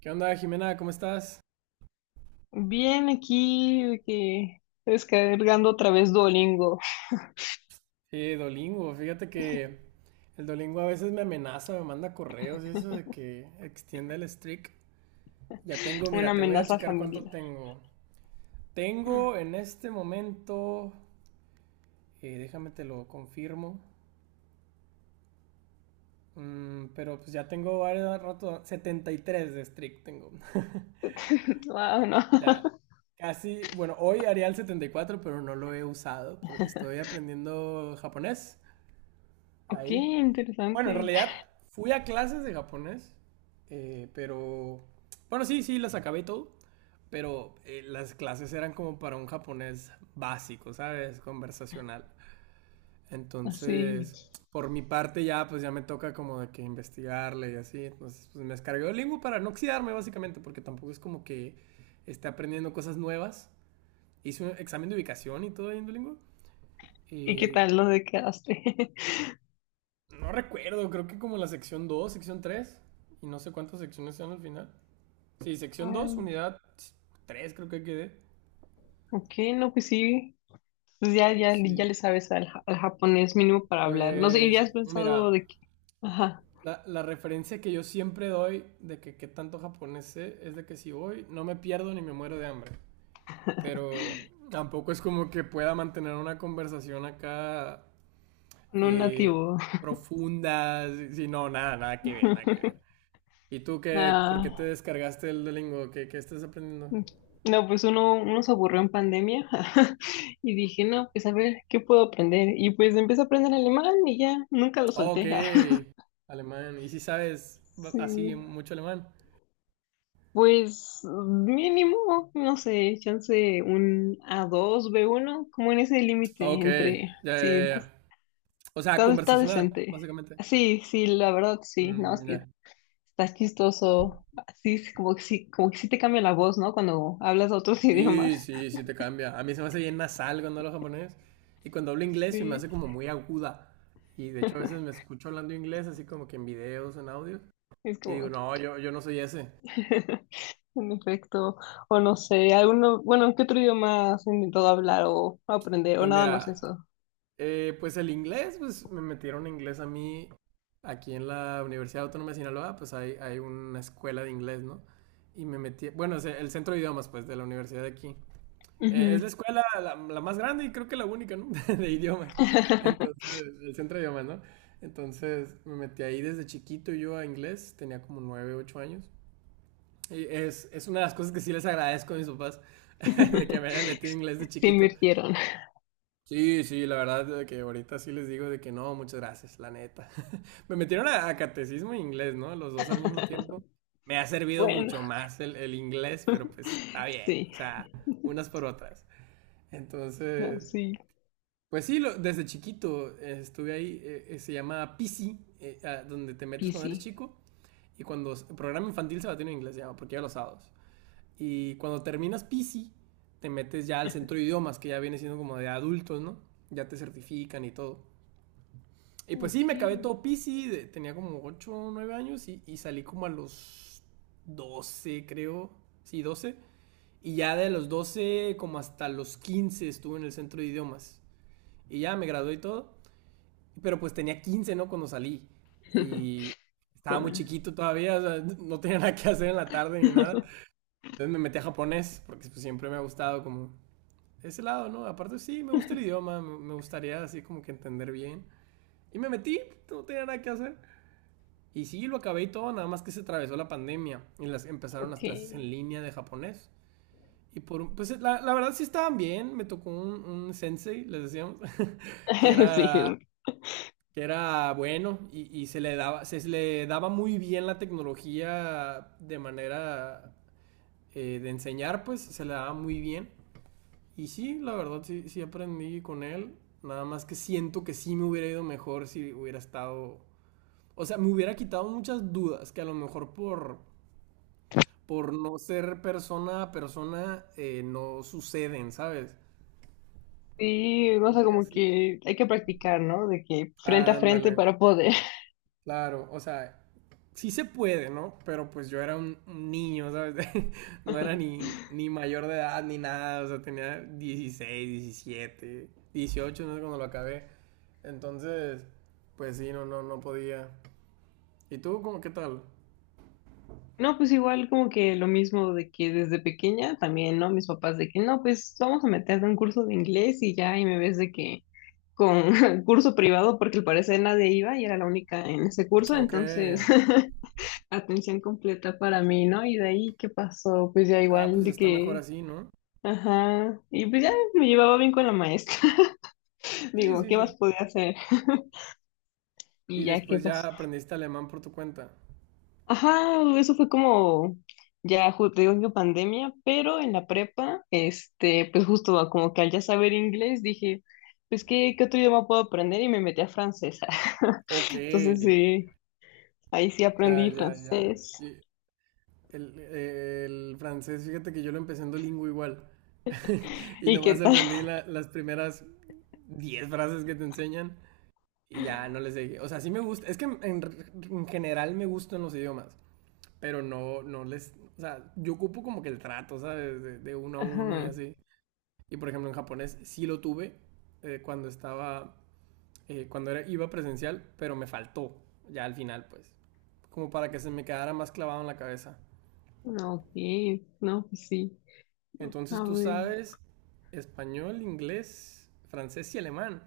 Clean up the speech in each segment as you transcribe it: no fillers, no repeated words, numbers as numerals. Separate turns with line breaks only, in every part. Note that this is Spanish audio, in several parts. ¿Qué onda, Jimena? ¿Cómo estás?
Bien, aquí de que descargando otra vez Duolingo,
Sí, Dolingo, fíjate que el Dolingo a veces me amenaza, me manda correos y eso de que extienda el streak. Ya tengo,
una
mira, te voy a
amenaza
checar
familiar.
cuánto tengo. Tengo en este momento, déjame te lo confirmo, pero pues ya tengo varios rato, 73 de streak tengo.
Wow, no.
Ya, casi, bueno, hoy haría el 74, pero no lo he usado, porque estoy aprendiendo japonés
Ok,
ahí. Bueno, en
interesante.
realidad fui a clases de japonés, pero... Bueno, sí, sí, las acabé y todo, pero las clases eran como para un japonés básico, ¿sabes? Conversacional.
Así.
Entonces, por mi parte ya, pues ya me toca como de que investigarle y así. Entonces, pues me descargué Duolingo para no oxidarme básicamente, porque tampoco es como que esté aprendiendo cosas nuevas. Hice un examen de ubicación y todo ahí en Duolingo.
¿Y qué
Y
tal lo de quedaste?
no recuerdo, creo que como la sección 2, sección 3 y no sé cuántas secciones sean al final. Sí, sección 2,
Ay,
unidad 3, creo que quedé.
ok, no, pues sí. Pues ya
Sí.
le sabes al, al japonés mínimo para hablar. No sé, ¿y ya
Pues,
has pensado
mira,
de que, ajá,
la referencia que yo siempre doy de que qué tanto japonés sé es de que si voy no me pierdo ni me muero de hambre. Pero tampoco es como que pueda mantener una conversación acá
no un
eh,
nativo?
profunda, si no, nada, nada que ver, nada que ver. ¿Y tú qué, por qué te
Nah.
descargaste el Duolingo? ¿Qué, qué estás aprendiendo?
Mm. No, pues uno se aburrió en pandemia y dije, no, pues a ver, ¿qué puedo aprender? Y pues empecé a aprender alemán y ya, nunca lo
Ok,
solté.
alemán. ¿Y si sabes
Sí,
así mucho alemán?
pues mínimo, no sé, chance un a dos b uno como en ese límite
Ok, ya,
entre,
ya,
sí,
ya. O sea,
está
conversacional,
decente.
básicamente.
Sí, la verdad, sí, no, es
Mm,
que
ya.
estás chistoso, así es como que sí te cambia la voz, ¿no? Cuando hablas otros
Sí,
idiomas.
sí, sí te cambia. A mí se me hace bien nasal cuando hablo japonés. Y cuando hablo inglés se me
Sí,
hace como muy aguda. Y de hecho a veces me escucho hablando inglés así como que en videos, en audios.
es
Y digo,
como...
no, yo no soy ese.
En efecto, o no sé, alguno, bueno, ¿qué otro idioma has intentado hablar o aprender o
Pues
nada más
mira,
eso?
Pues el inglés, pues me metieron inglés a mí aquí en la Universidad Autónoma de Sinaloa, pues hay una escuela de inglés, ¿no? Y me metí, bueno, es el centro de idiomas, pues, de la universidad de aquí.
Ujú.
Es la escuela la más grande y creo que la única, ¿no? De idiomas. Entonces, el centro de idiomas, ¿no? Entonces, me metí ahí desde chiquito yo a inglés, tenía como 9, 8 años. Y es una de las cosas que sí les agradezco a mis papás, de que me hayan metido inglés de
Se
chiquito.
invirtieron.
Sí, sí, la verdad de que ahorita sí les digo de que no, muchas gracias, la neta. Me metieron a catecismo e inglés, ¿no? Los dos al mismo tiempo. Me ha servido
Bueno,
mucho más el inglés, pero pues está bien,
sí,
o sea, unas por otras.
no,
Entonces,
sí,
pues sí, desde chiquito estuve ahí, se llama PC, donde te metes cuando
easy.
eres chico, y cuando programa infantil se va a tener en inglés, se llama, porque ya los sábados. Y cuando terminas PC, te metes ya al centro de idiomas, que ya viene siendo como de adultos, ¿no? Ya te certifican y todo. Y pues
Ok,
sí, me acabé todo PC, tenía como 8 o 9 años y salí como a los 12 creo. Sí, 12. Y ya de los 12 como hasta los 15 estuve en el centro de idiomas. Y ya me gradué y todo. Pero pues tenía 15, ¿no? Cuando salí. Y estaba muy
joven.
chiquito todavía, o sea, no tenía nada que hacer en la tarde ni nada. Entonces me metí a japonés, porque pues, siempre me ha gustado como ese lado, ¿no? Aparte sí, me gusta el idioma, me gustaría así como que entender bien. Y me metí, no tenía nada que hacer. Y sí, lo acabé y todo, nada más que se atravesó la pandemia y las empezaron las
Ok.
clases en línea de japonés. Y por pues la verdad sí estaban bien, me tocó un sensei, les decíamos, que era,
Sí,
que era bueno y se le daba muy bien la tecnología de manera de enseñar, pues se le daba muy bien. Y sí, la verdad sí, sí aprendí con él, nada más que siento que sí me hubiera ido mejor si hubiera estado, o sea, me hubiera quitado muchas dudas que a lo mejor por no ser persona a persona, no suceden, ¿sabes?
sí, o sea,
Y
como
así.
que hay que practicar, ¿no? De que frente a
Ándale,
frente para poder.
claro, o sea, sí se puede, ¿no? Pero pues yo era un niño, ¿sabes? No era ni mayor de edad ni nada, o sea, tenía 16 17 18 no sé cuando lo acabé. Entonces, pues sí, no, no, no podía. ¿Y tú, cómo, qué tal?
No, pues igual como que lo mismo de que desde pequeña también, ¿no? Mis papás de que no, pues vamos a meterte a un curso de inglés y ya, y me ves de que con curso privado porque al parecer nadie iba y era la única en ese curso,
Ok.
entonces atención completa para mí, ¿no? Y de ahí, ¿qué pasó? Pues ya
Ah,
igual
pues
de
está mejor
que,
así, ¿no?
ajá, y pues ya me llevaba bien con la maestra,
Sí,
digo,
sí,
¿qué más
sí.
podía hacer?
Y
Y ya, ¿qué
después ya
pasó?
aprendiste alemán por tu cuenta.
Ajá, eso fue como, te digo que pandemia, pero en la prepa, este, pues justo como que al ya saber inglés dije, pues qué otro idioma puedo aprender y me metí a francés.
Ok,
Entonces sí, ahí sí
ya,
aprendí
ya, ya.
francés.
Y el francés, fíjate que yo lo empecé en Duolingo igual. Y
¿Y qué
nomás
tal?
aprendí las primeras 10 frases que te enseñan y ya no les seguí. O sea, sí me gusta. Es que en general me gustan los idiomas, pero no, no les. O sea, yo ocupo como que el trato, ¿sabes? De uno a uno y
Ajá,
así. Y por ejemplo, en japonés sí lo tuve cuando estaba cuando era, iba presencial, pero me faltó ya al final, pues. Como para que se me quedara más clavado en la cabeza.
no, ok, no, pues sí,
Entonces
a
tú
ver.
sabes español, inglés, francés y alemán.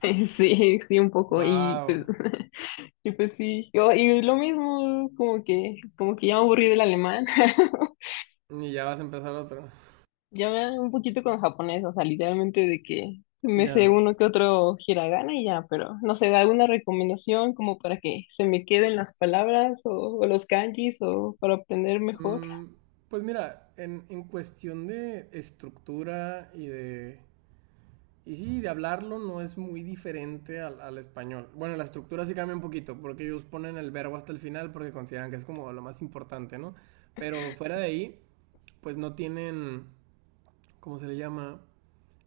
Sí, sí, un poco, y
¡Wow!
pues, y pues sí, yo, y lo mismo, como que ya me aburrí del alemán.
Y ya vas a empezar otro.
Ya me un poquito con japonés, o sea, literalmente de que me sé
Ya.
uno que otro hiragana y ya, pero no sé, alguna recomendación como para que se me queden las palabras o los kanjis o para aprender mejor.
Mm, pues mira, en cuestión de estructura y de. Y sí, de hablarlo no es muy diferente al español. Bueno, la estructura sí cambia un poquito, porque ellos ponen el verbo hasta el final porque consideran que es como lo más importante, ¿no? Pero fuera de ahí, pues no tienen, ¿cómo se le llama?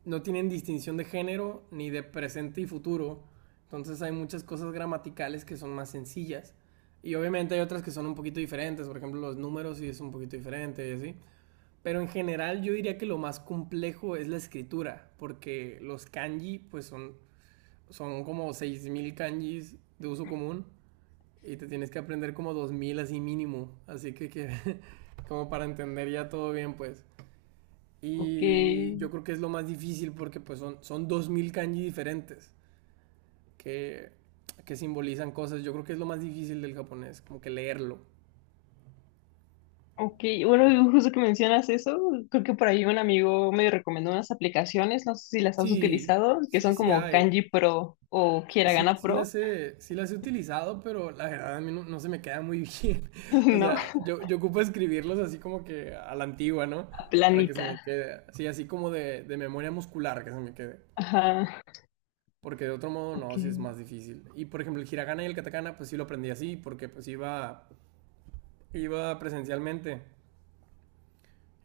No tienen distinción de género ni de presente y futuro. Entonces hay muchas cosas gramaticales que son más sencillas. Y obviamente hay otras que son un poquito diferentes, por ejemplo los números sí es un poquito diferente y así. Pero en general yo diría que lo más complejo es la escritura, porque los kanji pues son como 6000 kanjis de uso común y te tienes que aprender como 2000 así mínimo. Así que como para entender ya todo bien, pues.
Ok,
Y yo creo que es lo más difícil porque pues son 2000 kanji diferentes que, que simbolizan cosas. Yo creo que es lo más difícil del japonés, como que leerlo.
ok, bueno, justo que mencionas eso, creo que por ahí un amigo me recomendó unas aplicaciones, no sé si las has
Sí,
utilizado, que
sí,
son
sí
como
hay.
Kanji Pro o
Sí,
Hiragana
sí las
Pro,
he, sí las he utilizado, pero la verdad a mí no, no se me queda muy bien. O
¿no?
sea, yo ocupo escribirlos así como que a la antigua, ¿no? Para que se me
Planita.
quede. Sí, así como de memoria muscular que se me quede.
Ajá,
Porque de otro modo
ok,
no, sí es más difícil. Y por ejemplo, el hiragana y el katakana, pues sí lo aprendí así, porque pues iba presencialmente.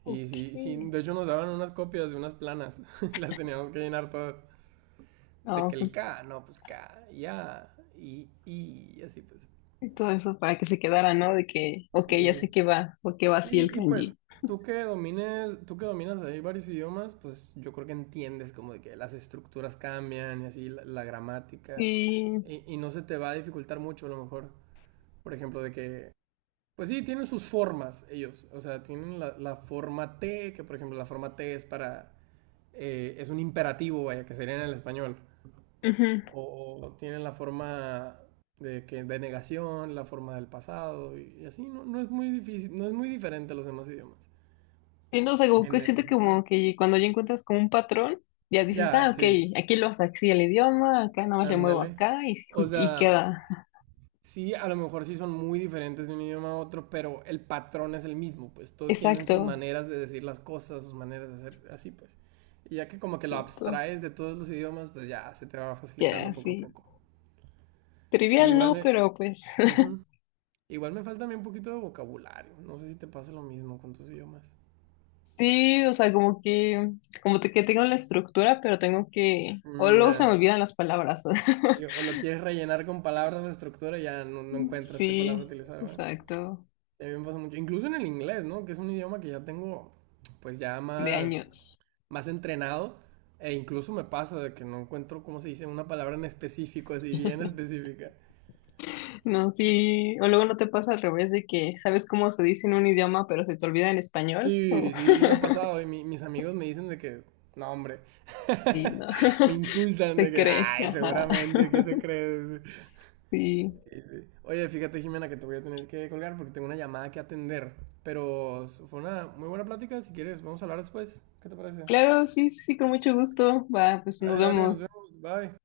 Y
ok.
sí, sí, de hecho nos daban unas copias de unas planas. Y las teníamos que llenar todas. De que
No,
el
pues
K, no, pues K, ya, y, así pues.
y todo eso para que se quedara, ¿no? De que, ok, ya
Sí.
sé que va, o que va así el
Y pues,
kanji.
tú que dominas ahí varios idiomas, pues yo creo que entiendes como de que las estructuras cambian y así la gramática.
Y,
Y no se te va a dificultar mucho a lo mejor. Por ejemplo, de que, pues sí, tienen sus formas ellos. O sea, tienen la forma T, que por ejemplo la forma T es para, es un imperativo, vaya, que sería en el español.
ujú.
O tienen la forma de negación, la forma del pasado y así. No, no es muy difícil, no es muy diferente a los demás idiomas
Y no, sé, como que
en ese
siento que
sentido.
como que cuando ya encuentras como un patrón, ya dices,
Ya,
ah, ok,
sí,
aquí lo haces así el idioma, acá nada más le muevo
ándale.
acá
O
y
sea,
queda.
sí, a lo mejor sí son muy diferentes de un idioma a otro, pero el patrón es el mismo, pues todos tienen
Exacto,
sus maneras de decir las cosas, sus maneras de hacer así, pues. Y ya que como que lo
justo.
abstraes de todos los idiomas, pues ya se te va facilitando
Ya,
poco a
sí.
poco. Sí,
Trivial, ¿no? Pero pues
ujú. Igual me falta a mí un poquito de vocabulario. No sé si te pasa lo mismo con tus idiomas.
sí, o sea, como que, que tengo la estructura, pero tengo que, o
Mm,
luego se
ya.
me olvidan las palabras.
Sí, o lo quieres rellenar con palabras de estructura y ya no, no encuentras qué palabra
Sí,
utilizar, ¿va?
exacto,
A mí me pasa mucho. Incluso en el inglés, ¿no? Que es un idioma que ya tengo, pues ya
de
más,
años.
más entrenado. E incluso me pasa de que no encuentro, ¿cómo se dice? Una palabra en específico, así bien específica.
No, sí, o luego no te pasa al revés de que sabes cómo se dice en un idioma, pero se te olvida en español. O
Sí, sí, sí me ha pasado. Y mis amigos me dicen de que, no, hombre.
sí, no.
Me insultan de
Se
que,
cree,
ay,
ajá.
seguramente, ¿qué se cree?
Sí.
Sí, sí. Oye, fíjate, Jimena, que te voy a tener que colgar porque tengo una llamada que atender. Pero fue una muy buena plática. Si quieres, vamos a hablar después. ¿Qué te parece?
Claro, sí, sí, sí, con mucho gusto. Va, pues nos
Dale, dale, nos
vemos.
vemos. Bye.